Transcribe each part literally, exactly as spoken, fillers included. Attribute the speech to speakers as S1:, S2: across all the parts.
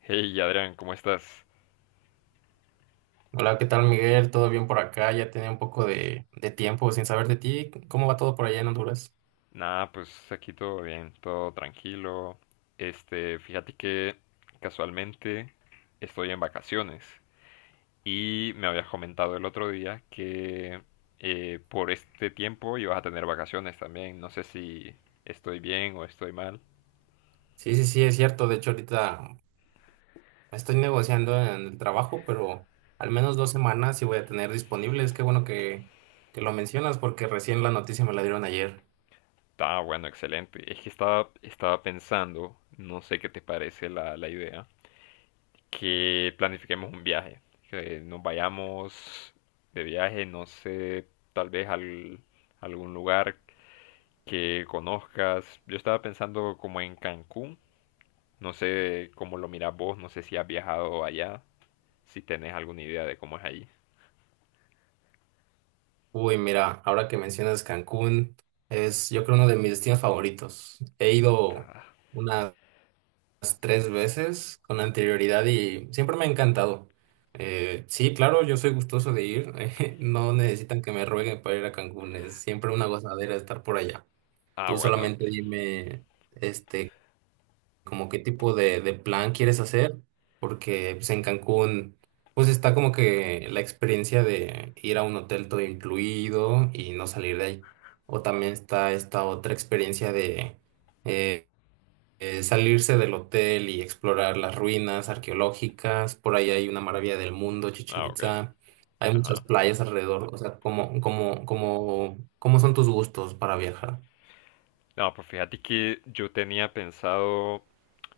S1: Hey Adrián, ¿cómo estás?
S2: Hola, ¿qué tal, Miguel? ¿Todo bien por acá? Ya tenía un poco de, de tiempo sin saber de ti. ¿Cómo va todo por allá en Honduras?
S1: Nada, pues aquí todo bien, todo tranquilo. Este, fíjate que casualmente estoy en vacaciones y me habías comentado el otro día que eh, por este tiempo ibas a tener vacaciones también. No sé si estoy bien o estoy mal.
S2: Sí, sí, sí, es cierto. De hecho, ahorita estoy negociando en el trabajo, pero al menos dos semanas sí voy a tener disponibles. Qué bueno que, que lo mencionas porque recién la noticia me la dieron ayer.
S1: Ah, bueno, excelente. Es que estaba, estaba pensando, no sé qué te parece la, la idea. Que planifiquemos un viaje, que nos vayamos de viaje, no sé, tal vez al, algún lugar que conozcas. Yo estaba pensando como en Cancún, no sé cómo lo miras vos, no sé si has viajado allá, si tenés alguna idea de cómo es allí.
S2: Uy, mira, ahora que mencionas Cancún, es yo creo uno de mis destinos favoritos. He ido
S1: Ah,
S2: unas tres veces con anterioridad y siempre me ha encantado. Eh, sí, claro, yo soy gustoso de ir. Eh, no necesitan que me rueguen para ir a Cancún. Es siempre una gozadera estar por allá.
S1: ah,
S2: Tú
S1: bueno,
S2: solamente dime, este, como qué tipo de, de plan quieres hacer, porque pues, en Cancún, pues está como que la experiencia de ir a un hotel todo incluido y no salir de ahí. O también está esta otra experiencia de... eh, eh, salirse del hotel y explorar las ruinas arqueológicas. Por ahí hay una maravilla del mundo, Chichén
S1: ah, ok,
S2: Itzá. Hay muchas
S1: ajá.
S2: playas alrededor. O sea, ¿cómo, cómo, cómo, cómo son tus gustos para viajar?
S1: No, pues fíjate que yo tenía pensado,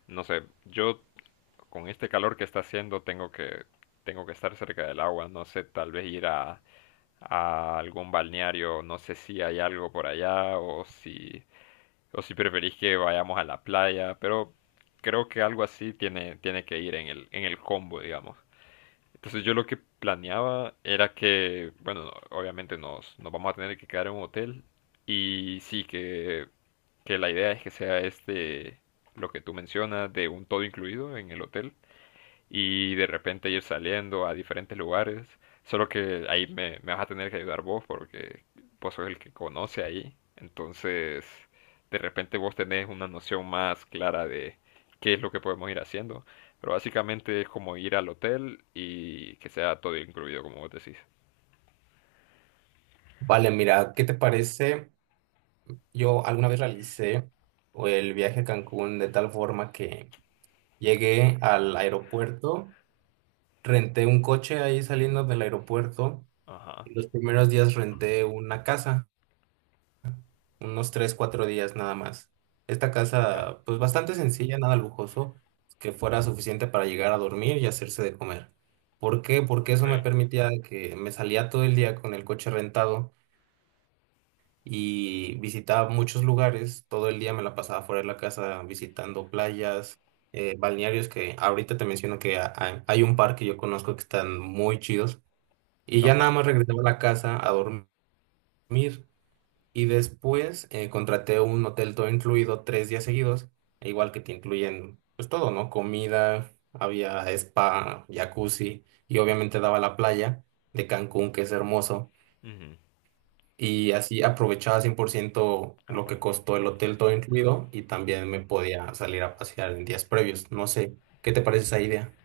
S1: no sé, yo con este calor que está haciendo tengo que, tengo que estar cerca del agua, no sé, tal vez ir a a algún balneario, no sé si hay algo por allá o si, o si preferís que vayamos a la playa, pero creo que algo así tiene, tiene que ir en el, en el combo, digamos. Entonces yo lo que planeaba era que, bueno, obviamente nos, nos vamos a tener que quedar en un hotel y sí que, que la idea es que sea este, lo que tú mencionas, de un todo incluido en el hotel y de repente ir saliendo a diferentes lugares. Solo que ahí me, me vas a tener que ayudar vos porque vos sos el que conoce ahí. Entonces, de repente vos tenés una noción más clara de qué es lo que podemos ir haciendo. Pero básicamente es como ir al hotel y que sea todo incluido, como vos decís.
S2: Vale, mira, ¿qué te parece? Yo alguna vez realicé el viaje a Cancún de tal forma que llegué al aeropuerto, renté un coche ahí saliendo del aeropuerto
S1: Ajá,
S2: y los primeros días renté una casa, unos tres cuatro días nada más. Esta
S1: ok,
S2: casa, pues bastante sencilla, nada lujoso, que fuera suficiente para llegar a dormir y hacerse de comer. ¿Por qué? Porque
S1: ok,
S2: eso me permitía de que me salía todo el día con el coche rentado y visitaba muchos lugares. Todo el día me la pasaba fuera de la casa visitando playas, eh, balnearios que ahorita te menciono que ha- ha- hay un par que yo conozco que están muy chidos. Y ya nada
S1: ajá.
S2: más regresaba a la casa a dormir. Y después eh, contraté un hotel todo incluido tres días seguidos, e igual que te incluyen pues todo, ¿no? Comida, había spa, jacuzzi y obviamente daba la playa de Cancún, que es hermoso.
S1: Ujú.
S2: Y así aprovechaba cien por ciento
S1: Ah,
S2: lo que
S1: bueno.
S2: costó el hotel todo incluido y también me podía salir a pasear en días previos. No sé, ¿qué te parece esa idea?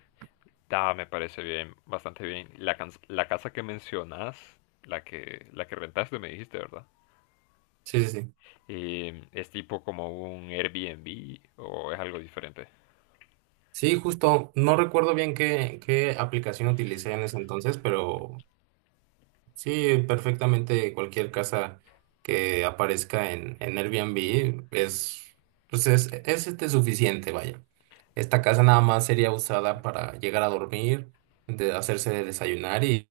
S1: Ah, me parece bien, bastante bien. La, cans- la casa que mencionás, la que, la que rentaste, me dijiste, ¿verdad?
S2: Sí, sí, sí.
S1: Eh, ¿Es tipo como un Airbnb o es algo diferente?
S2: Sí, justo, no recuerdo bien qué, qué aplicación utilicé en ese entonces, pero sí, perfectamente cualquier casa que aparezca en, en Airbnb es, pues es, es este suficiente, vaya. Esta casa nada más sería usada para llegar a dormir, de hacerse de desayunar y,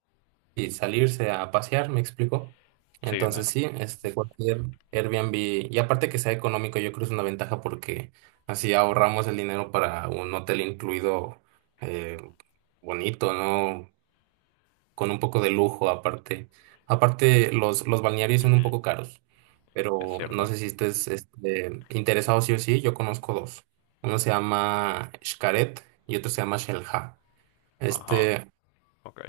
S2: y salirse a pasear, ¿me explico?
S1: Sí, no.
S2: Entonces sí, este cualquier Airbnb, y aparte que sea económico, yo creo que es una ventaja porque así ahorramos el dinero para un hotel incluido eh, bonito, ¿no? Con un poco de lujo aparte. Aparte, los, los balnearios son un
S1: Ujú,
S2: poco caros,
S1: es
S2: pero no
S1: cierto.
S2: sé si estés este, interesado sí o sí, yo conozco dos. Uno se llama Xcaret y otro se llama Xelha.
S1: Ajá,
S2: Este,
S1: ok.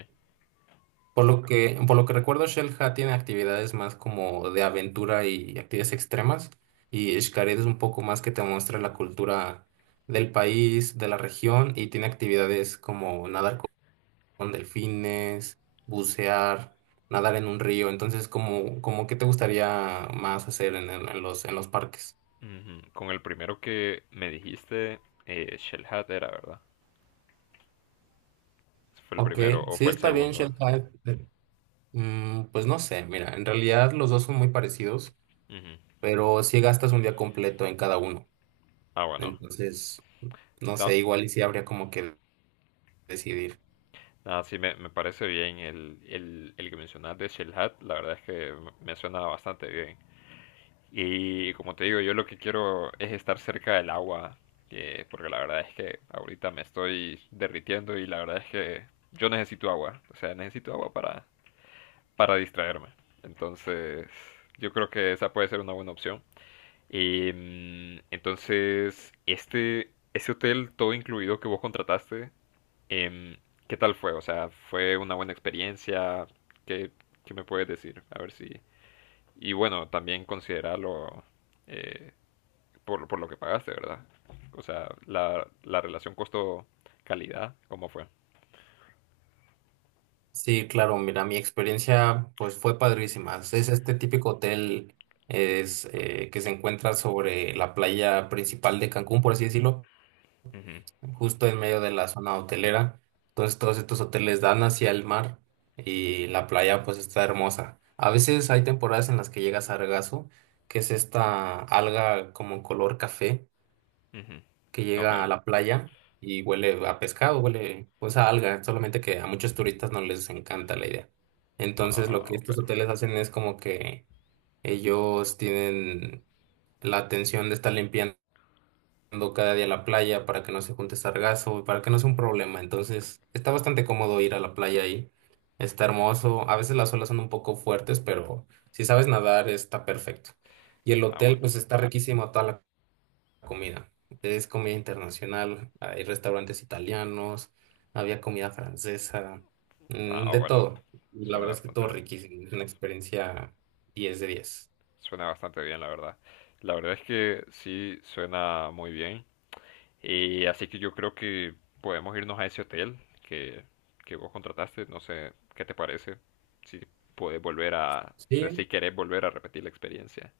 S2: por lo que, por lo que recuerdo, Xelha tiene actividades más como de aventura y actividades extremas, y Xcaret es un poco más que te muestra la cultura del país, de la región, y tiene actividades como nadar con delfines, bucear, nadar en un río. Entonces, como, como qué te gustaría más hacer en, el- en los, en los parques?
S1: Ujú, con el primero que me dijiste, eh, Shell Hat era, ¿verdad? ¿Fue el
S2: Ok,
S1: primero o
S2: sí
S1: fue el
S2: está bien,
S1: segundo?
S2: Shell Hive. Eh, mm, pues no sé, mira, en realidad los dos son muy parecidos,
S1: Ujú.
S2: pero si gastas un día completo en cada uno.
S1: Ah, bueno.
S2: Entonces, no
S1: Da-
S2: sé, igual y sí habría como que decidir.
S1: nada, sí, me, me parece bien el, el, el que mencionaste de Shell Hat. La verdad es que me me suena bastante bien. Y como te digo, yo lo que quiero es estar cerca del agua, que- porque la verdad es que ahorita me estoy derritiendo y la verdad es que yo necesito agua, o sea, necesito agua para, para distraerme. Entonces, yo creo que esa puede ser una buena opción. Y mm, entonces, este, ese hotel todo incluido que vos contrataste, em, ¿qué tal fue? O sea, ¿fue una buena experiencia? ¿Qué, qué me puedes decir? A ver si... Y bueno, también considerarlo eh, por, por lo que pagaste, ¿verdad? O sea, la, la relación costo-calidad, ¿cómo fue?
S2: Sí, claro, mira, mi experiencia pues fue padrísima. Es este típico hotel es, eh, que se encuentra sobre la playa principal de Cancún, por así decirlo,
S1: Ujú,
S2: justo en medio de la zona hotelera. Entonces todos estos hoteles dan hacia el mar y la playa pues está hermosa. A veces hay temporadas en las que llega sargazo, que es esta alga como color café
S1: ujú.
S2: que
S1: Ok.
S2: llega a la playa y huele a pescado, huele pues a alga, solamente que a muchos turistas no les encanta la idea. Entonces lo
S1: Ah,
S2: que
S1: ok.
S2: estos hoteles hacen es como que ellos tienen la atención de estar limpiando yendo cada día a la playa para que no se junte sargazo, para que no sea un problema. Entonces, está bastante cómodo ir a la playa ahí. Está hermoso. A veces las olas son un poco fuertes, pero si sabes nadar, está perfecto. Y el
S1: Ah,
S2: hotel,
S1: bueno.
S2: pues está riquísimo toda la comida. Es comida internacional, hay restaurantes italianos, había comida francesa, mm,
S1: Ah,
S2: de
S1: bueno.
S2: todo. Y la
S1: Suena
S2: verdad es que
S1: bastante
S2: todo
S1: bien.
S2: riquísimo. Es una experiencia diez de diez.
S1: Suena bastante bien, la verdad. La verdad es que sí suena muy bien. Y así que yo creo que podemos irnos a ese hotel que, que vos contrataste. No sé qué te parece. Si puedes volver a. O sea, si
S2: Sí,
S1: querés volver a repetir la experiencia.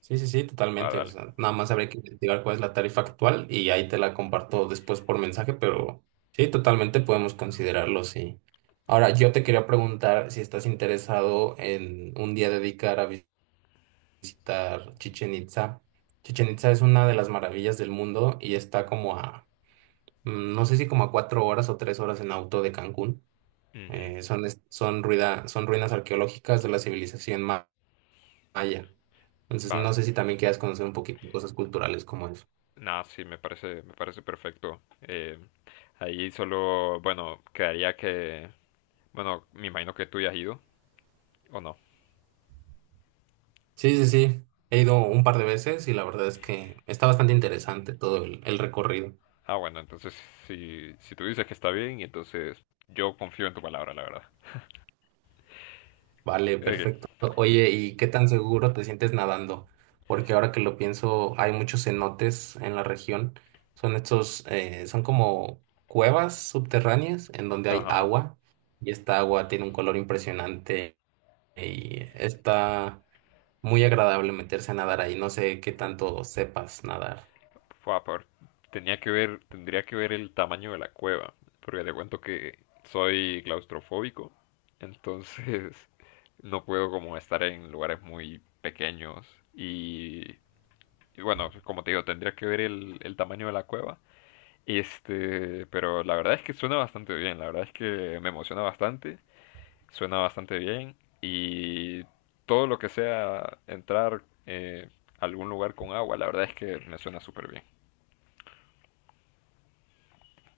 S2: sí, sí, sí,
S1: Va,
S2: totalmente. O
S1: dale.
S2: sea, nada más habría que investigar cuál es la tarifa actual y ahí te la comparto después por mensaje, pero sí, totalmente podemos considerarlo, sí. Ahora, yo te quería preguntar si estás interesado en un día dedicar a visitar Chichen Itza. Chichen Itza es una de las maravillas del mundo y está como a, mm, no sé si como a cuatro horas o tres horas en auto de Cancún.
S1: Ujú.
S2: Eh, son, es- son, ruida- Son ruinas arqueológicas de la civilización maya allá. Entonces,
S1: Va,
S2: no sé si también quieras conocer un poquito de cosas culturales como eso.
S1: nah, sí, me parece, me parece perfecto. Eh, ahí solo, bueno, quedaría que, bueno, me imagino que tú ya has ido, ¿o no?
S2: Sí, sí, sí. He ido un par de veces y la verdad es que está bastante interesante todo el, el recorrido.
S1: Ah, bueno, entonces si, si tú dices que está bien, entonces yo confío en tu palabra, la verdad.
S2: Vale,
S1: Eh,
S2: perfecto. Oye, ¿y qué tan seguro te sientes nadando? Porque ahora que lo pienso, hay muchos cenotes en la región. Son estos, eh, son como cuevas subterráneas en donde hay
S1: ajá.
S2: agua y esta agua tiene un color impresionante y está muy agradable meterse a nadar ahí, no sé qué tanto sepas nadar.
S1: Fua, por- tenía que ver, tendría que ver el tamaño de la cueva, porque te cuento que soy claustrofóbico, entonces no puedo como estar en lugares muy pequeños y Y bueno, como te digo, tendría que ver el, el tamaño de la cueva. Este, pero la verdad es que suena bastante bien, la verdad es que me emociona bastante, suena bastante bien y todo lo que sea entrar eh, a algún lugar con agua, la verdad es que me suena súper bien.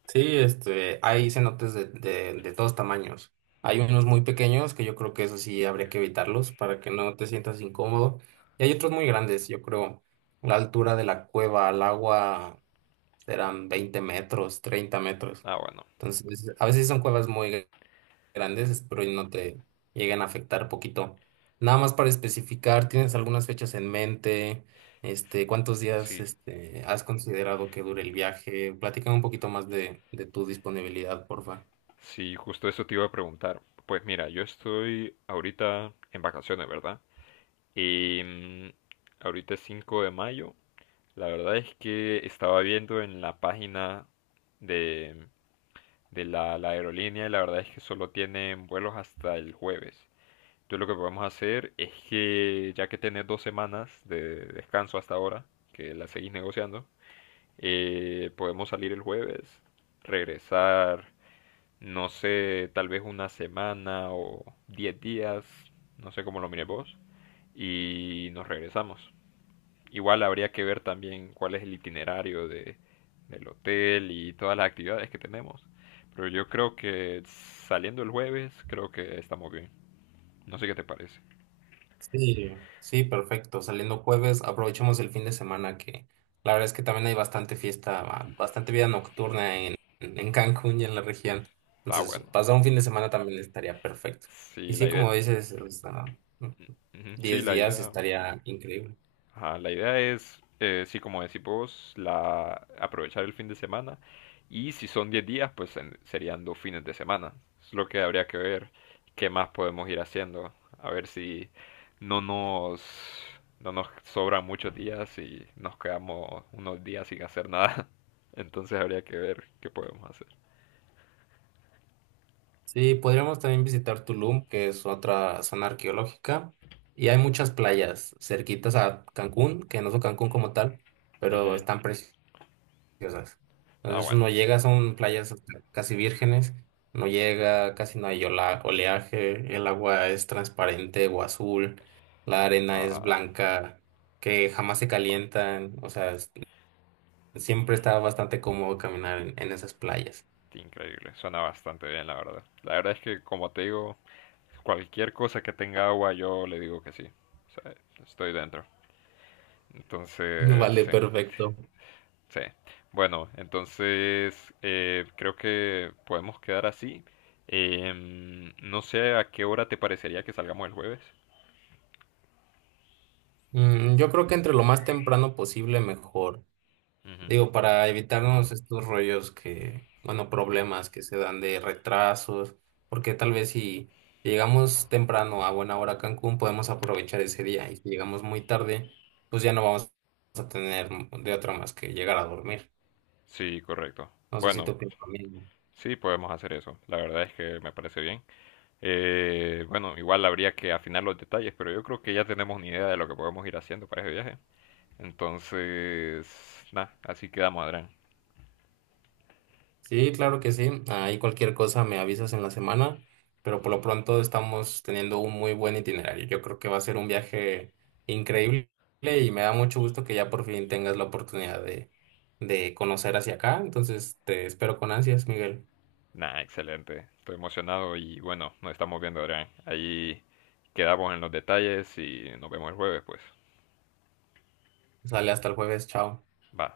S2: Sí, este, hay cenotes de, de, de todos tamaños. Hay unos muy pequeños que yo creo que eso sí habría que evitarlos para que no te sientas incómodo. Y hay otros muy grandes, yo creo. La altura de la cueva al agua serán veinte metros, treinta metros.
S1: Ah, bueno,
S2: Entonces, a veces son cuevas muy grandes, espero y no te lleguen a afectar poquito. Nada más para especificar, ¿tienes algunas fechas en mente? Este, ¿cuántos días,
S1: sí,
S2: este, has considerado que dure el viaje? Platícame un poquito más de, de tu disponibilidad, porfa.
S1: sí, justo eso te iba a preguntar. Pues mira, yo estoy ahorita en vacaciones, ¿verdad? Y mm, ahorita es cinco de mayo. La verdad es que estaba viendo en la página de, de la, la aerolínea y la verdad es que solo tienen vuelos hasta el jueves. Entonces lo que podemos hacer es que ya que tenés dos semanas de descanso hasta ahora, que la seguís negociando, eh, podemos salir el jueves, regresar, no sé, tal vez una semana o diez días, no sé cómo lo mires vos, y nos regresamos. Igual habría que ver también cuál es el itinerario de, del hotel y todas las actividades que tenemos. Pero yo creo que saliendo el jueves, creo que estamos bien. No sé qué te parece.
S2: Sí, sí, perfecto. Saliendo jueves, aprovechemos el fin de semana que la verdad es que también hay bastante fiesta, ba- bastante vida nocturna en, en Cancún y en la región.
S1: Está
S2: Entonces,
S1: bueno.
S2: pasar un fin de semana también estaría perfecto. Y
S1: Sí, la
S2: sí,
S1: idea.
S2: como dices, o sea,
S1: Ujú, sí,
S2: diez
S1: la
S2: días
S1: idea.
S2: estaría increíble.
S1: Ajá, la idea es, eh, sí, como decís vos, la, aprovechar el fin de semana. Y si son diez días, pues en- serían dos fines de semana. Es lo que habría que ver qué más podemos ir haciendo. A ver si no nos, no nos sobran muchos días y nos quedamos unos días sin hacer nada. Entonces habría que ver qué podemos hacer.
S2: Sí, podríamos también visitar Tulum, que es otra zona arqueológica, y hay muchas playas cerquitas a Cancún, que no son Cancún como tal, pero
S1: Ujú.
S2: están preciosas. Preciosas.
S1: Ah,
S2: Entonces
S1: bueno.
S2: uno llega, son playas casi vírgenes, no llega, casi no hay ola- oleaje, el agua es transparente o azul, la arena
S1: Ah,
S2: es
S1: ah,
S2: blanca, que jamás se
S1: ah,
S2: calientan, o sea, es- siempre está bastante cómodo caminar en, en esas playas.
S1: increíble. Suena bastante bien, la verdad. La verdad es que, como te digo, cualquier cosa que tenga agua, yo le digo que sí. O sea, estoy dentro. Entonces,
S2: Vale,
S1: sí,
S2: perfecto.
S1: sí. Bueno, entonces eh, creo que podemos quedar así. Em, no sé a qué hora te parecería que salgamos el jueves.
S2: Mm, yo creo que entre lo más temprano posible mejor.
S1: Ujú.
S2: Digo, para evitarnos estos rollos que, bueno, problemas que se dan de retrasos, porque tal vez si llegamos temprano a buena hora a Cancún, podemos aprovechar ese día y si llegamos muy tarde, pues ya no vamos a tener de otra más que llegar a dormir.
S1: Sí, correcto.
S2: No sé si
S1: Bueno,
S2: tú opinas lo mismo.
S1: sí, podemos hacer eso. La verdad es que me parece bien. Eh, bueno, igual habría que afinar los detalles, pero yo creo que ya tenemos ni idea de lo que podemos ir haciendo para ese viaje. Entonces, nada, así quedamos, Adrián.
S2: Sí, claro que sí. Ahí cualquier cosa me avisas en la semana, pero por lo pronto estamos teniendo un muy buen itinerario. Yo creo que va a ser un viaje increíble y me da mucho gusto que ya por fin tengas la oportunidad de, de conocer hacia acá. Entonces te espero con ansias, Miguel.
S1: Nah, excelente. Estoy emocionado y bueno, nos estamos viendo, Adrián. Ahí quedamos en los detalles y nos vemos el jueves, pues.
S2: Sale hasta el jueves, chao.
S1: Va.